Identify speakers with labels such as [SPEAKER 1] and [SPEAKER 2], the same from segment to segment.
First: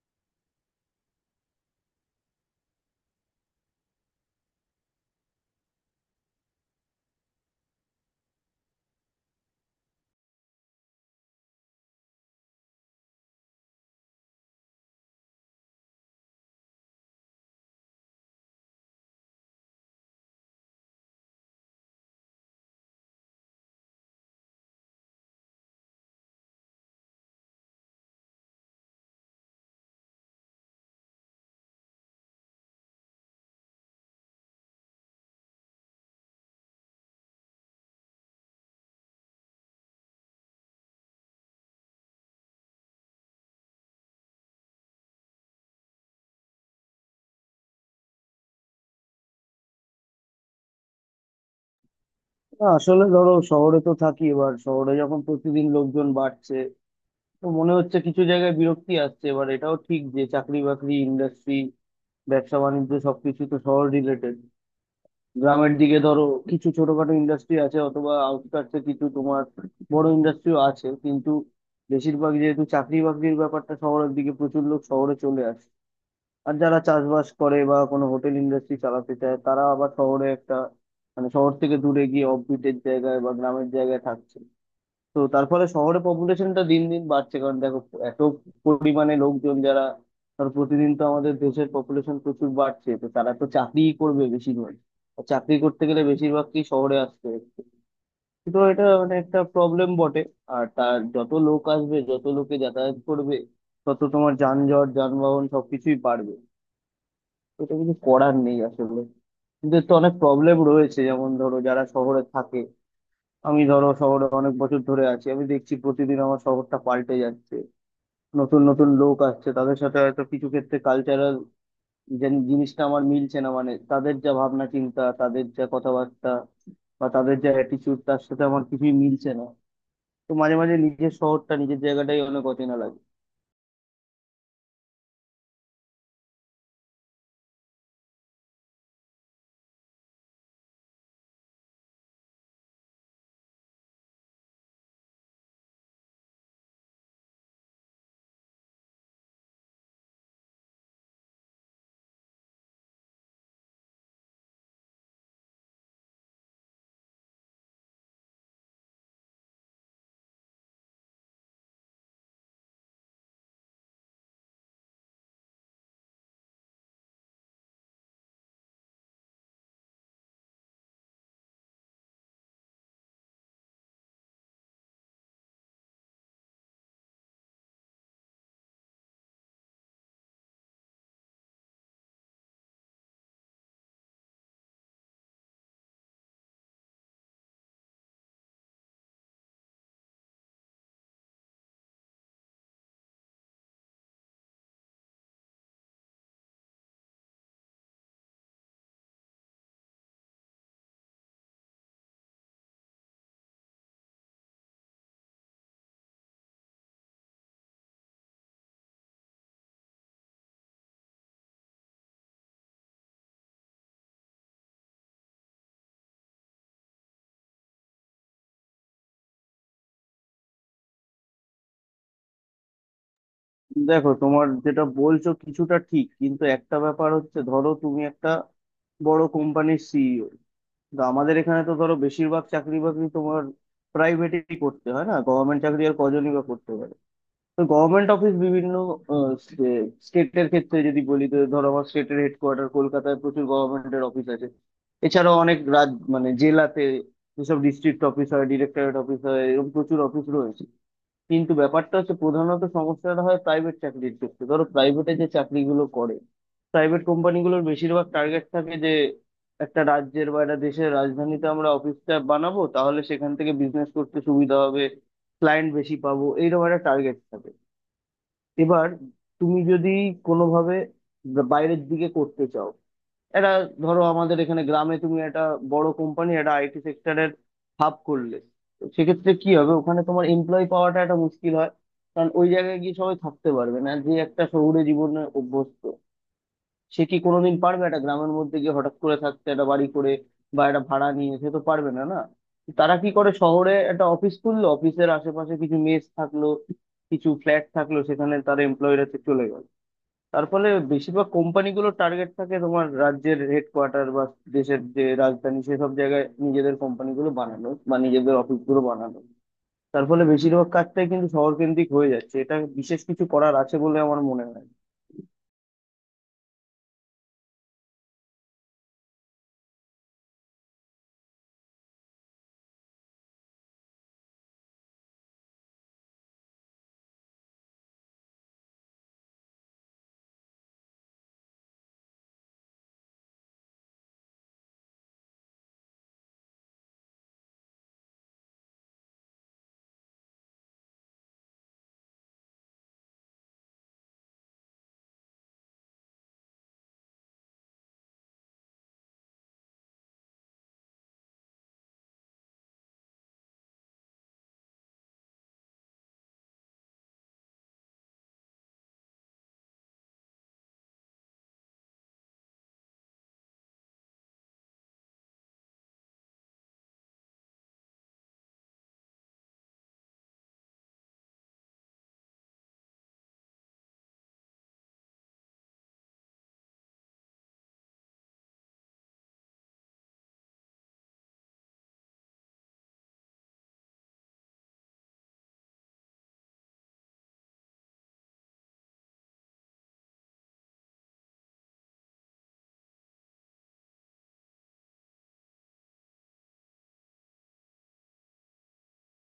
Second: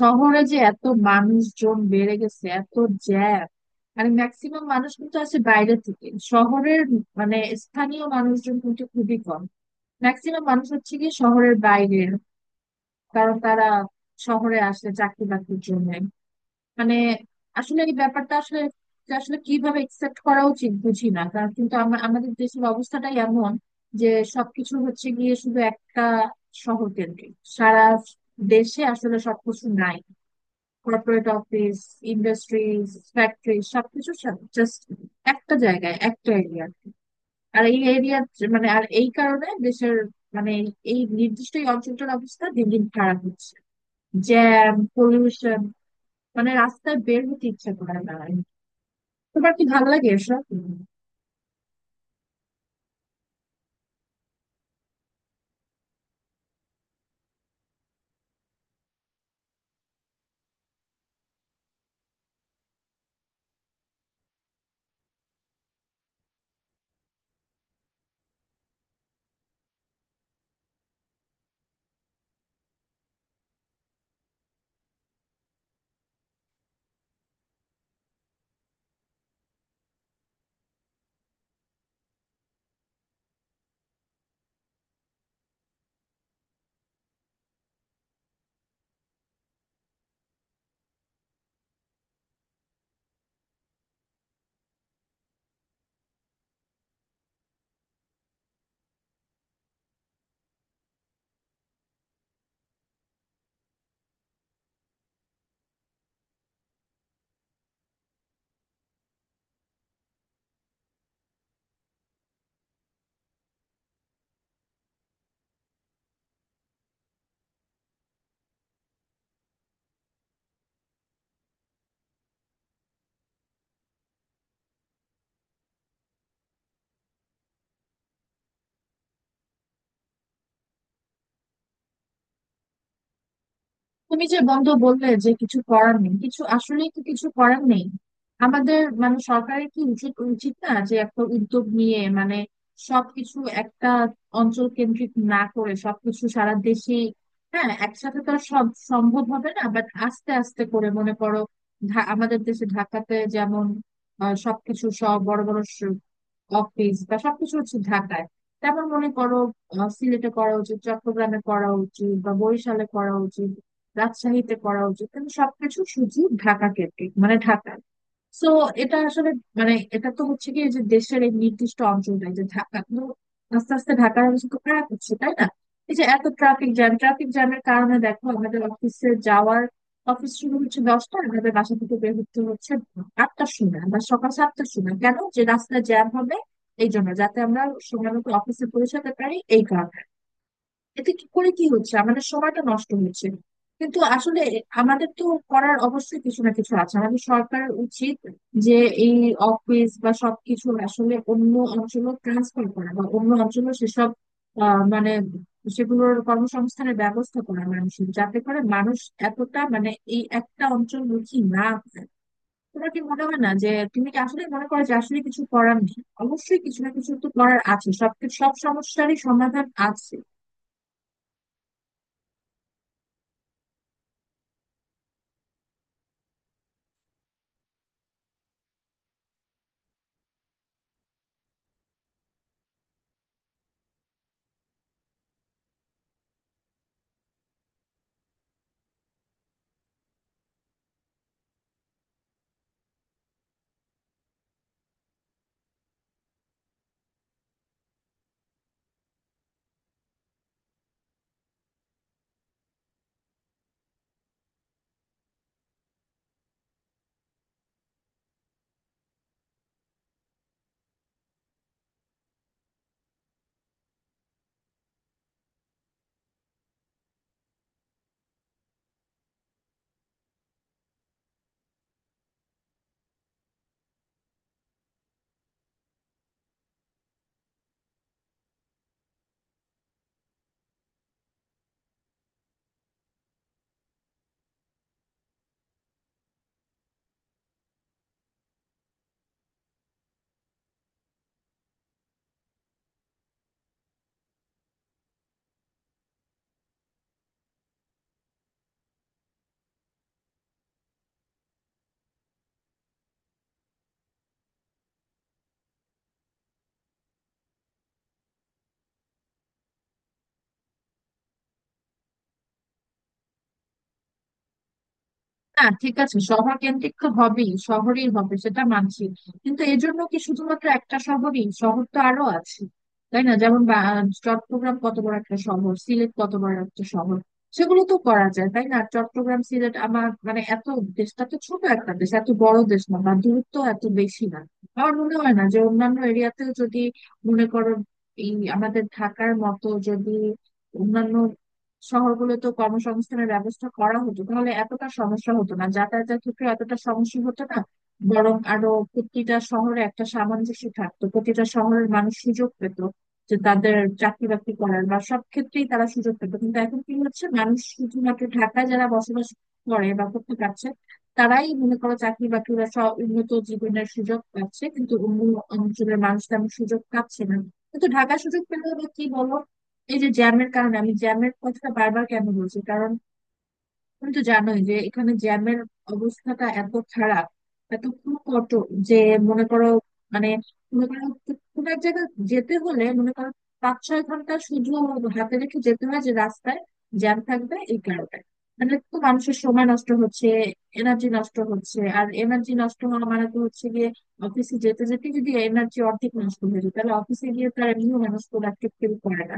[SPEAKER 1] শহরে যে এত মানুষজন বেড়ে গেছে, এত জ্যাম। মানে ম্যাক্সিমাম মানুষ কিন্তু আসে বাইরে থেকে শহরের, মানে স্থানীয় মানুষজন কিন্তু খুবই কম। ম্যাক্সিমাম মানুষ হচ্ছে কি শহরের বাইরের, কারণ তারা শহরে আসে চাকরি বাকরির জন্য। মানে আসলে এই ব্যাপারটা আসলে আসলে কিভাবে একসেপ্ট করা উচিত বুঝি না, কারণ কিন্তু আমাদের দেশের অবস্থাটাই এমন যে সবকিছু হচ্ছে গিয়ে শুধু একটা শহর কেন্দ্রিক। সারা দেশে আসলে সবকিছু নাই। কর্পোরেট অফিস, ইন্ডাস্ট্রিজ, ফ্যাক্টরি সবকিছু জাস্ট একটা জায়গায়, একটা এরিয়া। আর এই এরিয়া, মানে আর এই কারণে দেশের মানে এই নির্দিষ্ট এই অঞ্চলটার অবস্থা দিন দিন খারাপ হচ্ছে। জ্যাম, পলিউশন, মানে রাস্তায় বের হতে ইচ্ছে করে না। তোমার কি ভালো লাগে এসব?
[SPEAKER 2] না, আসলে ধরো শহরে তো থাকি। এবার শহরে যখন প্রতিদিন লোকজন বাড়ছে, তো মনে হচ্ছে কিছু জায়গায় বিরক্তি আসছে। এবার এটাও ঠিক যে চাকরি বাকরি, ইন্ডাস্ট্রি, ব্যবসা বাণিজ্য সবকিছু তো শহর রিলেটেড। গ্রামের দিকে ধরো কিছু ছোটখাটো ইন্ডাস্ট্রি আছে, অথবা আউটস্কার্টসে কিছু তোমার বড় ইন্ডাস্ট্রিও আছে, কিন্তু বেশিরভাগ যেহেতু চাকরি বাকরির ব্যাপারটা শহরের দিকে, প্রচুর লোক শহরে চলে আসে। আর যারা চাষবাস করে বা কোনো হোটেল ইন্ডাস্ট্রি চালাতে চায়, তারা আবার শহরে একটা মানে শহর থেকে দূরে গিয়ে অফবিটের জায়গায় বা গ্রামের জায়গায় থাকছে। তো তার ফলে শহরে পপুলেশনটা দিন দিন বাড়ছে। কারণ দেখো, এত পরিমাণে লোকজন যারা, ধর প্রতিদিন তো আমাদের দেশের পপুলেশন প্রচুর বাড়ছে, তো তারা তো চাকরিই করবে বেশিরভাগ, আর চাকরি করতে গেলে বেশিরভাগকেই শহরে আসতে হচ্ছে। তো এটা মানে একটা প্রবলেম বটে। আর তার যত লোক আসবে, যত লোকে যাতায়াত করবে, তত তোমার যানজট, যানবাহন সবকিছুই বাড়বে। এটা কিছু করার নেই আসলে। এদের তো অনেক প্রবলেম রয়েছে। যেমন ধরো, যারা শহরে থাকে, আমি ধরো শহরে অনেক বছর ধরে আছি, আমি দেখছি প্রতিদিন আমার শহরটা পাল্টে যাচ্ছে। নতুন নতুন লোক আসছে, তাদের সাথে হয়তো কিছু ক্ষেত্রে কালচারাল যে জিনিসটা আমার মিলছে না, মানে তাদের যা ভাবনা চিন্তা, তাদের যা কথাবার্তা বা তাদের যা অ্যাটিচিউড, তার সাথে আমার কিছুই মিলছে না। তো মাঝে মাঝে নিজের শহরটা, নিজের জায়গাটাই অনেক অচেনা লাগে।
[SPEAKER 1] তুমি যে বন্ধ বললে যে কিছু করার নেই, কিছু আসলে তো কিছু করার নেই আমাদের মানে সরকারের কি উচিত উচিত না যে একটা উদ্যোগ নিয়ে, মানে সবকিছু একটা অঞ্চল কেন্দ্রিক না করে সবকিছু সারা দেশে। হ্যাঁ, একসাথে তো আর সব সম্ভব হবে না, বাট আস্তে আস্তে করে, মনে করো আমাদের দেশে ঢাকাতে যেমন সবকিছু, সব বড় বড় অফিস বা সবকিছু হচ্ছে ঢাকায়। তারপর মনে করো সিলেটে করা উচিত, চট্টগ্রামে করা উচিত, বা বরিশালে করা উচিত, রাজশাহীতে করা উচিত, কিন্তু সবকিছু শুধু ঢাকা কেন্দ্রিক মানে ঢাকা। সো এটা আসলে মানে এটা তো হচ্ছে কি যে দেশের এই নির্দিষ্ট অঞ্চলটাই যে ঢাকা, কিন্তু আস্তে আস্তে ঢাকার অবস্থা তো খারাপ হচ্ছে, তাই না? এই যে এত ট্রাফিক জ্যাম, ট্রাফিক জ্যামের কারণে দেখো আমাদের অফিসে যাওয়ার, অফিস শুরু হচ্ছে 10টা, আমাদের বাসা থেকে বের হতে হচ্ছে 8টার সময় বা সকাল 7টার সময়। কেন যে রাস্তায় জ্যাম হবে এই জন্য যাতে আমরা সময় মতো অফিসে পৌঁছাতে পারি এই কারণ। এতে কি করে কি হচ্ছে, আমাদের সময়টা নষ্ট হচ্ছে। কিন্তু আসলে আমাদের তো করার অবশ্যই কিছু না কিছু আছে, আমাদের সরকারের উচিত যে এই অফিস বা সবকিছু আসলে অন্য অঞ্চলে ট্রান্সফার করা বা অন্য অঞ্চলে সেসব মানে সেগুলোর কর্মসংস্থানের ব্যবস্থা করা মানুষের, যাতে করে মানুষ এতটা মানে এই একটা অঞ্চলমুখী না হয়। তোমার কি মনে হয় না, যে তুমি কি আসলে মনে করো যে আসলে কিছু করার নেই? অবশ্যই কিছু না কিছু তো করার আছে, সব সব সমস্যারই সমাধান আছে।
[SPEAKER 2] দেখো তোমার যেটা বলছো কিছুটা ঠিক, কিন্তু একটা ব্যাপার হচ্ছে, ধরো তুমি একটা বড় কোম্পানির সিইও, কিন্তু আমাদের এখানে তো ধরো বেশিরভাগ চাকরি বাকরি তোমার প্রাইভেটই করতে হয়। না গভর্নমেন্ট চাকরি আর কজনই বা করতে পারে। তো গভর্নমেন্ট অফিস বিভিন্ন স্টেটের ক্ষেত্রে যদি বলি, তো ধরো আমার স্টেটের হেডকোয়ার্টার কলকাতায় প্রচুর গভর্নমেন্টের অফিস আছে। এছাড়াও অনেক রাজ মানে জেলাতে যেসব ডিস্ট্রিক্ট অফিস হয়, ডিরেক্টরেট অফিস হয়, এরকম প্রচুর অফিস রয়েছে। কিন্তু ব্যাপারটা হচ্ছে, প্রধানত সমস্যাটা হয় প্রাইভেট চাকরির ক্ষেত্রে। ধরো প্রাইভেটে যে চাকরিগুলো করে, প্রাইভেট কোম্পানিগুলোর বেশিরভাগ টার্গেট থাকে যে একটা রাজ্যের বা একটা দেশের রাজধানীতে আমরা অফিসটা বানাবো, তাহলে সেখান থেকে বিজনেস করতে সুবিধা হবে, ক্লায়েন্ট বেশি পাবো, এইরকম একটা টার্গেট থাকে। এবার তুমি যদি কোনোভাবে বাইরের দিকে করতে চাও, এটা ধরো আমাদের এখানে গ্রামে তুমি একটা বড় কোম্পানি, একটা আইটি সেক্টরের হাব করলে, তো সেক্ষেত্রে কি হবে, ওখানে তোমার এমপ্লয় পাওয়াটা একটা মুশকিল হয়। কারণ ওই জায়গায় গিয়ে সবাই থাকতে পারবে না। যে একটা শহুরে জীবনে অভ্যস্ত, সে কি কোনোদিন পারবে একটা গ্রামের মধ্যে গিয়ে হঠাৎ করে থাকতে, একটা বাড়ি করে বা একটা ভাড়া নিয়ে? সে তো পারবে না, না। তারা কি করে, শহরে একটা অফিস খুললো, অফিসের আশেপাশে কিছু মেস থাকলো, কিছু ফ্ল্যাট থাকলো, সেখানে তার এমপ্লয়িরা চলে গেল। তার ফলে বেশিরভাগ কোম্পানিগুলোর টার্গেট থাকে তোমার রাজ্যের হেডকোয়ার্টার বা দেশের যে রাজধানী, সেসব জায়গায় নিজেদের কোম্পানিগুলো বানানো বা নিজেদের অফিসগুলো বানানো। তার ফলে বেশিরভাগ কাজটাই কিন্তু শহরকেন্দ্রিক হয়ে যাচ্ছে। এটা বিশেষ কিছু করার আছে বলে আমার মনে হয় না।
[SPEAKER 1] না ঠিক আছে, শহর কেন্দ্রিক তো হবেই, শহরেই হবে সেটা মানছি, কিন্তু এর জন্য কি শুধুমাত্র একটা শহরই? শহর তো আরো আছে তাই না, যেমন চট্টগ্রাম কত বড় একটা শহর, সিলেট কত বড় একটা শহর, সেগুলো তো করা যায় তাই না? চট্টগ্রাম, সিলেট আমার মানে এত দেশটা তো ছোট একটা দেশ, এত বড় দেশ না বা দূরত্ব এত বেশি না। আমার মনে হয় না যে অন্যান্য এরিয়াতেও যদি, মনে করো এই আমাদের ঢাকার মতো যদি অন্যান্য শহরগুলোতে কর্মসংস্থানের ব্যবস্থা করা হতো তাহলে এতটা সমস্যা হতো না, যাতায়াতের ক্ষেত্রে এতটা সমস্যা হতো না, বরং আরো প্রতিটা শহরে একটা সামঞ্জস্য থাকতো, প্রতিটা শহরের মানুষ সুযোগ পেত যে তাদের চাকরি বাকরি করার বা সব ক্ষেত্রেই তারা সুযোগ পেত। কিন্তু এখন কি হচ্ছে, মানুষ শুধুমাত্র ঢাকায় যারা বসবাস করে বা করতে পারছে তারাই মনে করো চাকরি বাকরি বা সব উন্নত জীবনের সুযোগ পাচ্ছে, কিন্তু অন্য অঞ্চলের মানুষ তেমন সুযোগ পাচ্ছে না। কিন্তু ঢাকা সুযোগ পেলেও বা কি বলো, এই যে জ্যামের কারণে, আমি জ্যামের কথা বারবার কেন বলছি, কারণ তুমি তো জানোই যে এখানে জ্যামের অবস্থাটা এত খারাপ, এত কঠোর যে মনে করো মানে মনে করো কোনো এক জায়গায় যেতে হলে মনে করো 5-6 ঘন্টা শুধু হাতে রেখে যেতে হয় যে রাস্তায় জ্যাম থাকবে এই কারণে। মানে তো মানুষের সময় নষ্ট হচ্ছে, এনার্জি নষ্ট হচ্ছে। আর এনার্জি নষ্ট হওয়া মানে তো হচ্ছে গিয়ে, অফিসে যেতে যেতে যদি এনার্জি অর্ধেক নষ্ট হয়ে যায় তাহলে অফিসে গিয়ে তার এমনিও মানুষ প্রোডাক্টিভ ফিল করে না।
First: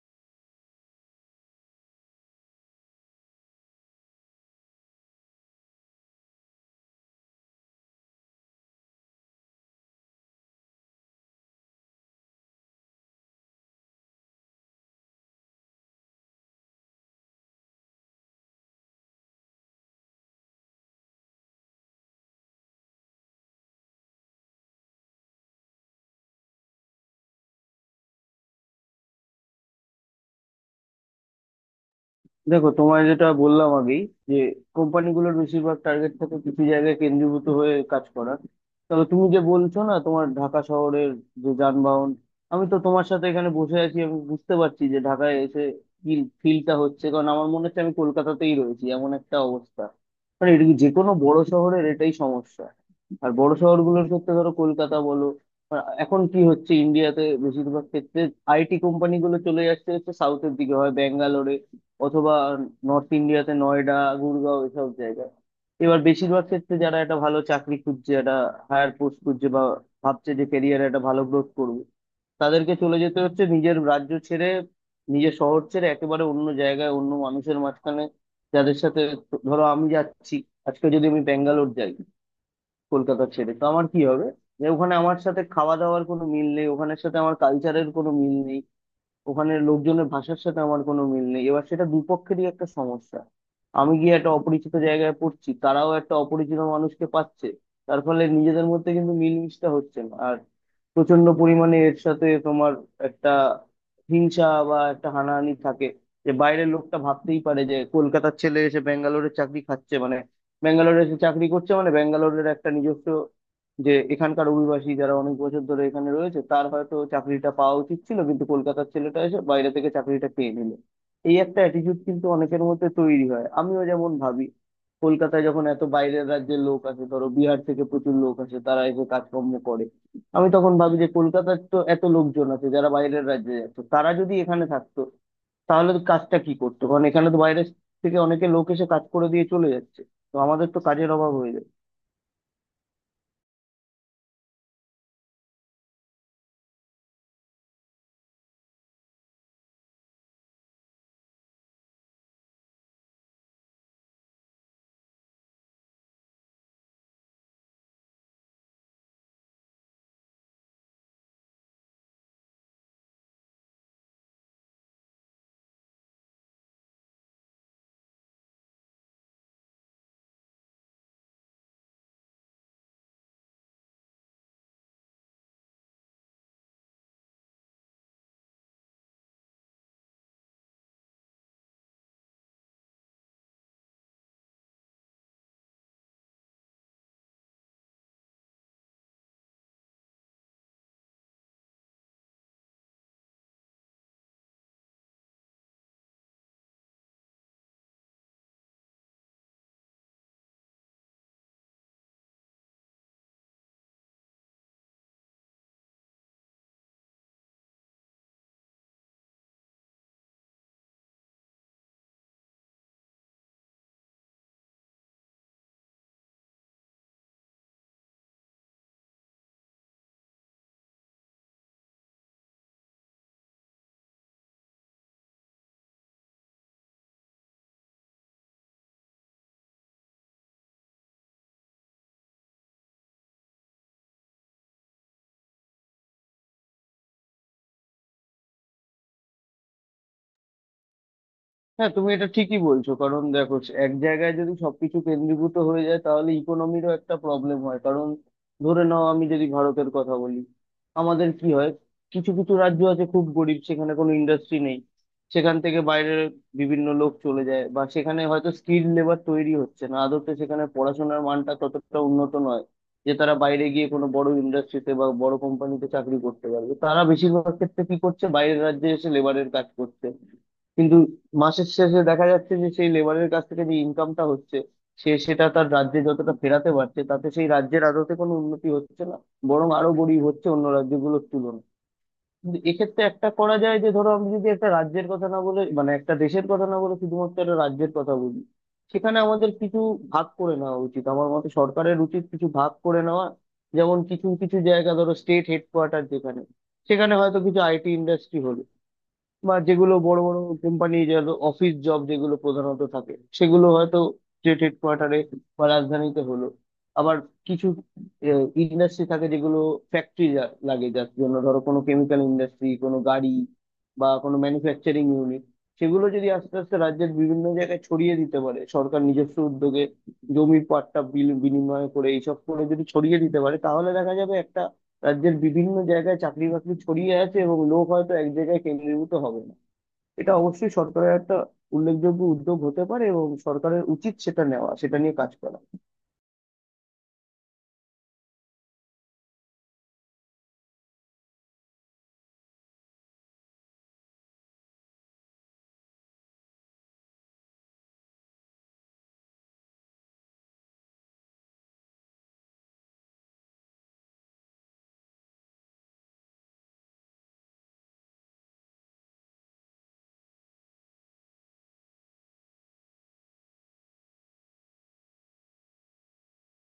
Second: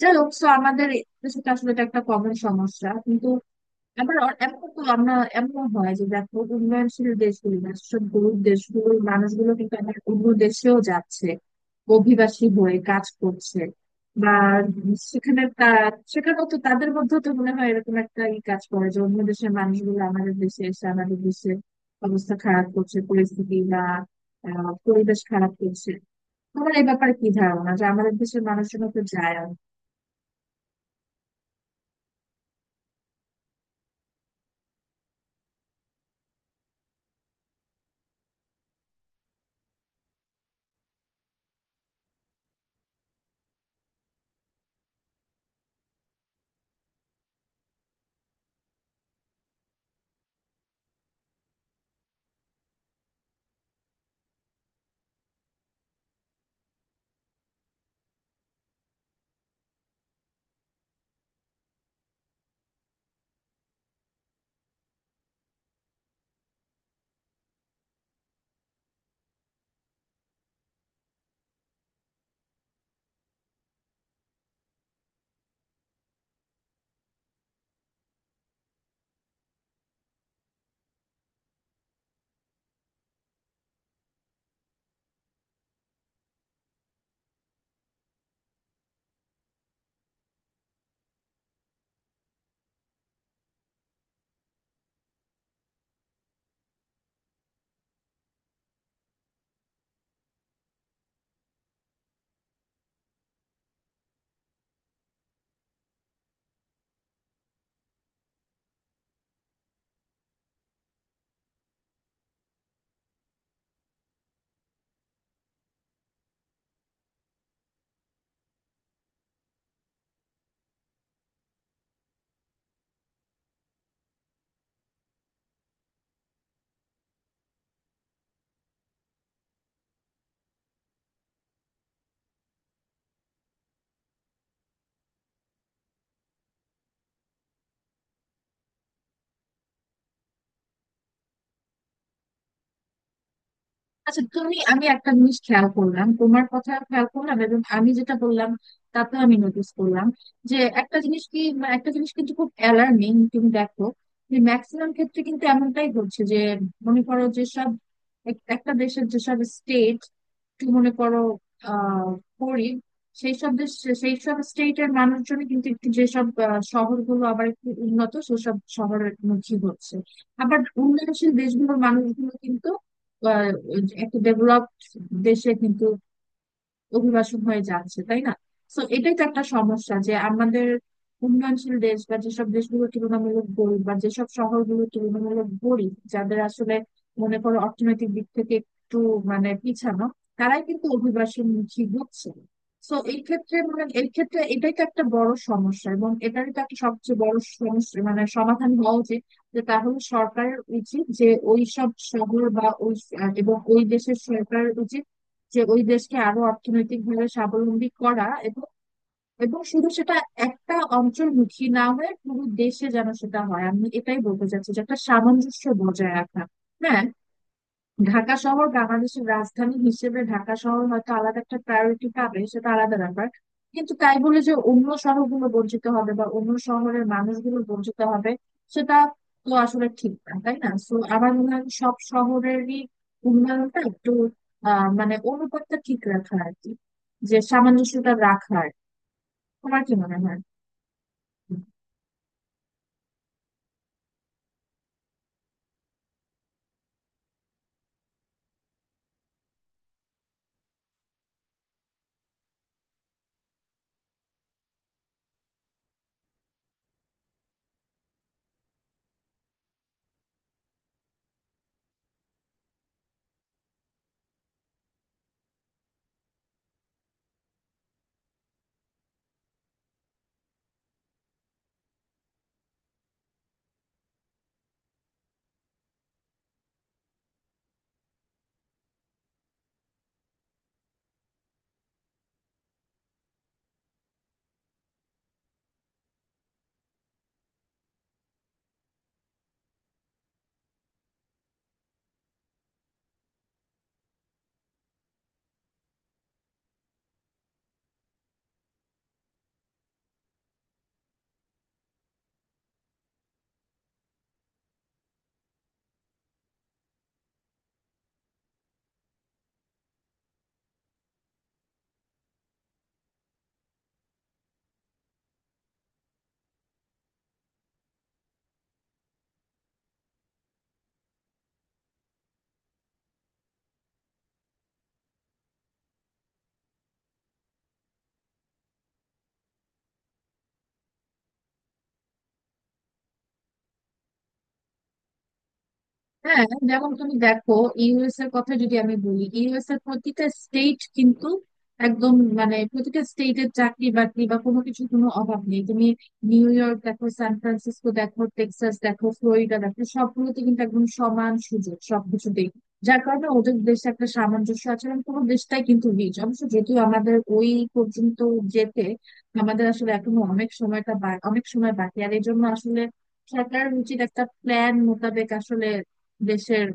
[SPEAKER 1] যাই হোক, so আমাদের দেশে তো আসলে এটা একটা কমন সমস্যা। আবার এখন তো আমরা এমন হয় যে দেখো উন্নয়নশীল দেশগুলি বা সেসব গরিব দেশগুলোর মানুষগুলো কিন্তু আবার অন্য দেশেও যাচ্ছে, অভিবাসী হয়ে কাজ করছে বা সেখানে তা সেখানেও তো তাদের মধ্যেও তো মনে হয় এরকম একটা ই কাজ করে যে অন্য দেশের মানুষগুলো আমাদের দেশে এসে আমাদের দেশের অবস্থা খারাপ করছে, পরিস্থিতি বা পরিবেশ খারাপ করছে। তোমার এই ব্যাপারে কি ধারণা যে আমাদের দেশের মানুষজন তো যায়?
[SPEAKER 2] দেখো, তোমায় যেটা বললাম আগেই, যে কোম্পানিগুলোর বেশিরভাগ টার্গেট থাকে কিছু জায়গায় কেন্দ্রীভূত হয়ে কাজ করা। তবে তুমি যে বলছো না তোমার ঢাকা শহরের যে যানবাহন, আমি তো তোমার সাথে এখানে বসে আছি, আমি বুঝতে পারছি যে ঢাকায় এসে কি ফিলটা হচ্ছে, কারণ আমার মনে হচ্ছে আমি কলকাতাতেই রয়েছি, এমন একটা অবস্থা। মানে এটা কি, যে কোনো বড় শহরের এটাই সমস্যা। আর বড় শহরগুলোর ক্ষেত্রে ধরো কলকাতা বলো, আর এখন কি হচ্ছে ইন্ডিয়াতে বেশিরভাগ ক্ষেত্রে, আইটি কোম্পানিগুলো চলে যাচ্ছে, হচ্ছে সাউথের দিকে, হয় ব্যাঙ্গালোরে অথবা নর্থ ইন্ডিয়াতে নয়ডা, গুরগাঁও, এসব জায়গায়। এবার বেশিরভাগ ক্ষেত্রে যারা একটা ভালো চাকরি খুঁজছে, একটা হায়ার পোস্ট খুঁজছে, বা ভাবছে যে ক্যারিয়ারে একটা ভালো গ্রোথ করবে, তাদেরকে চলে যেতে হচ্ছে নিজের রাজ্য ছেড়ে, নিজের শহর ছেড়ে একেবারে অন্য জায়গায়, অন্য মানুষের মাঝখানে, যাদের সাথে ধরো আমি যাচ্ছি, আজকে যদি আমি ব্যাঙ্গালোর যাই কলকাতা ছেড়ে, তো আমার কি হবে, যে ওখানে আমার সাথে খাওয়া দাওয়ার কোনো মিল নেই, ওখানের সাথে আমার কালচারের কোনো মিল নেই, ওখানে লোকজনের ভাষার সাথে আমার কোনো মিল নেই। এবার সেটা দুপক্ষেরই একটা সমস্যা। আমি গিয়ে একটা অপরিচিত জায়গায় পড়ছি, তারাও একটা অপরিচিত মানুষকে পাচ্ছে। তার ফলে নিজেদের মধ্যে কিন্তু মিলমিশটা হচ্ছে না। আর প্রচন্ড পরিমাণে এর সাথে তোমার একটা হিংসা বা একটা হানাহানি থাকে। যে বাইরের লোকটা ভাবতেই পারে যে কলকাতার ছেলে এসে ব্যাঙ্গালোরে চাকরি খাচ্ছে, মানে ব্যাঙ্গালোরে এসে চাকরি করছে, মানে ব্যাঙ্গালোরের একটা নিজস্ব যে এখানকার অভিবাসী যারা অনেক বছর ধরে এখানে রয়েছে, তার হয়তো চাকরিটা পাওয়া উচিত ছিল, কিন্তু কলকাতার ছেলেটা এসে বাইরে থেকে চাকরিটা পেয়ে নিল। এই একটা অ্যাটিটিউড কিন্তু অনেকের মধ্যে তৈরি হয়। আমিও যেমন ভাবি, কলকাতায় যখন এত বাইরের রাজ্যের লোক আসে, ধরো বিহার থেকে প্রচুর লোক আসে, তারা এসে কাজকর্ম করে, আমি তখন ভাবি যে কলকাতার তো এত লোকজন আছে যারা বাইরের রাজ্যে যাচ্ছে, তারা যদি এখানে থাকতো তাহলে তো কাজটা কি করতো, কারণ এখানে তো বাইরে থেকে অনেকে লোক এসে কাজ করে দিয়ে চলে যাচ্ছে। তো আমাদের তো কাজের অভাব হয়ে যাচ্ছে।
[SPEAKER 1] আচ্ছা, তুমি আমি একটা জিনিস খেয়াল করলাম, তোমার কথা খেয়াল করলাম এবং আমি যেটা বললাম তাতে আমি নোটিস করলাম যে একটা জিনিস কি মানে একটা জিনিস কিন্তু খুব অ্যালার্মিং। তুমি দেখো যে ম্যাক্সিমাম ক্ষেত্রে কিন্তু এমনটাই হচ্ছে, যে মনে করো যে সব একটা দেশের যেসব স্টেট একটু মনে করো আহ গরিব, সেই সব দেশ, সেই সব স্টেটের মানুষজন কিন্তু একটু যেসব শহরগুলো আবার একটু উন্নত সেসব শহরের মুখী হচ্ছে। আবার উন্নয়নশীল দেশগুলোর মানুষগুলো কিন্তু আহ, একটা ডেভেলপড দেশে কিন্তু অভিবাসন হয়ে যাচ্ছে তাই না? তো এটাই তো একটা সমস্যা যে আমাদের উন্নয়নশীল দেশ বা যেসব দেশগুলো তুলনামূলক গরিব বা যেসব শহরগুলো তুলনামূলক গরিব, যাদের আসলে মনে করো অর্থনৈতিক দিক থেকে একটু মানে পিছানো, তারাই কিন্তু অভিবাসনমুখী হচ্ছে। তো এই ক্ষেত্রে মানে এই ক্ষেত্রে এটাই তো একটা বড় সমস্যা, এবং এটারই তো একটা সবচেয়ে বড় সমস্যা মানে সমাধান হওয়া উচিত। যে তাহলে সরকারের উচিত যে ওই সব শহর বা ওই এবং ওই দেশের সরকারের উচিত যে ওই দেশকে আরো অর্থনৈতিকভাবে স্বাবলম্বী করা, এবং এবং শুধু সেটা একটা অঞ্চলমুখী না হয়ে পুরো দেশে যেন সেটা হয়। আমি এটাই বলতে চাচ্ছি যে একটা সামঞ্জস্য বজায় রাখা। হ্যাঁ, ঢাকা শহর বাংলাদেশের রাজধানী হিসেবে ঢাকা শহর হয়তো আলাদা একটা প্রায়োরিটি পাবে, সেটা আলাদা ব্যাপার, কিন্তু তাই বলে যে অন্য শহরগুলো বঞ্চিত হবে বা অন্য শহরের মানুষগুলো বঞ্চিত হবে সেটা তো আসলে ঠিক না তাই না? তো আমার মনে হয় সব শহরেরই উন্নয়নটা একটু মানে অনুপাতটা ঠিক রাখা আর কি, যে সামঞ্জস্যটা রাখার। তোমার কি মনে হয়?
[SPEAKER 2] হ্যাঁ, তুমি এটা ঠিকই বলছো। কারণ দেখো, এক জায়গায় যদি সবকিছু কেন্দ্রীভূত হয়ে যায়, তাহলে ইকোনমিরও একটা প্রবলেম হয়। কারণ ধরে নাও, আমি যদি ভারতের কথা বলি, আমাদের কি হয়, কিছু কিছু রাজ্য আছে খুব গরিব, সেখানে কোনো ইন্ডাস্ট্রি নেই। সেখান থেকে বাইরে বিভিন্ন লোক চলে যায়, বা সেখানে হয়তো স্কিল লেবার তৈরি হচ্ছে না আদতে, সেখানে পড়াশোনার মানটা ততটা উন্নত নয় যে তারা বাইরে গিয়ে কোনো বড় ইন্ডাস্ট্রিতে বা বড় কোম্পানিতে চাকরি করতে পারবে। তারা বেশিরভাগ ক্ষেত্রে কি করছে, বাইরের রাজ্যে এসে লেবারের কাজ করছে। কিন্তু মাসের শেষে দেখা যাচ্ছে যে সেই লেবারের কাছ থেকে যে ইনকামটা হচ্ছে, সে সেটা তার রাজ্যে যতটা ফেরাতে পারছে, তাতে সেই রাজ্যের আদতে কোনো উন্নতি হচ্ছে না, বরং আরো গরিব হচ্ছে অন্য রাজ্যগুলোর তুলনায়। কিন্তু এক্ষেত্রে একটা করা যায়, যে ধরো আমি যদি একটা রাজ্যের কথা না বলে, মানে একটা দেশের কথা না বলে শুধুমাত্র একটা রাজ্যের কথা বলি, সেখানে আমাদের কিছু ভাগ করে নেওয়া উচিত। আমার মতে সরকারের উচিত কিছু ভাগ করে নেওয়া। যেমন কিছু কিছু জায়গা, ধরো স্টেট হেডকোয়ার্টার যেখানে, সেখানে হয়তো কিছু আইটি ইন্ডাস্ট্রি হলো, বা যেগুলো বড় বড় কোম্পানি যার অফিস জব যেগুলো প্রধানত থাকে, সেগুলো হয়তো স্টেট হেডকোয়ার্টারে বা রাজধানীতে হলো। আবার কিছু ইন্ডাস্ট্রি থাকে যেগুলো ফ্যাক্টরি লাগে, যার জন্য ধরো কোনো কেমিক্যাল ইন্ডাস্ট্রি, কোনো গাড়ি বা কোনো ম্যানুফ্যাকচারিং ইউনিট, সেগুলো যদি আস্তে আস্তে রাজ্যের বিভিন্ন জায়গায় ছড়িয়ে দিতে পারে সরকার নিজস্ব উদ্যোগে, জমির পাট্টা বিনিময় করে এইসব করে যদি ছড়িয়ে দিতে পারে, তাহলে দেখা যাবে একটা রাজ্যের বিভিন্ন জায়গায় চাকরি বাকরি ছড়িয়ে আছে, এবং লোক হয়তো এক জায়গায় কেন্দ্রীভূত হবে না। এটা অবশ্যই সরকারের একটা উল্লেখযোগ্য উদ্যোগ হতে পারে, এবং সরকারের উচিত সেটা নেওয়া, সেটা নিয়ে কাজ করা।
[SPEAKER 1] হ্যাঁ, যেমন তুমি দেখো, ইউএস এর কথা যদি আমি বলি, ইউএস এর প্রতিটা স্টেট কিন্তু একদম মানে প্রতিটা স্টেটের চাকরি বাকরি বা কোনো কিছু কোনো অভাব নেই। তুমি নিউ ইয়র্ক দেখো, সান ফ্রান্সিসকো দেখো, টেক্সাস দেখো, ফ্লোরিডা দেখো, সবগুলোতে কিন্তু একদম সমান সুযোগ সবকিছুতেই। যার কারণে ওদের দেশে একটা সামঞ্জস্য আছে এবং পুরো দেশটাই কিন্তু রিচ। অবশ্য যদিও আমাদের ওই পর্যন্ত যেতে আমাদের আসলে এখনো অনেক সময়টা অনেক সময় বাকি। আর এই জন্য আসলে সরকার উচিত একটা প্ল্যান মোতাবেক আসলে দেশের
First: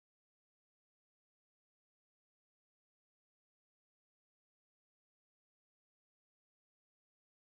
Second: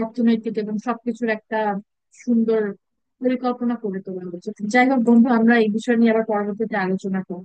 [SPEAKER 1] অর্থনৈতিক এবং সবকিছুর একটা সুন্দর পরিকল্পনা করে তোলা উচিত। যাই হোক বন্ধু, আমরা এই বিষয় নিয়ে আবার পরবর্তীতে আলোচনা করবো।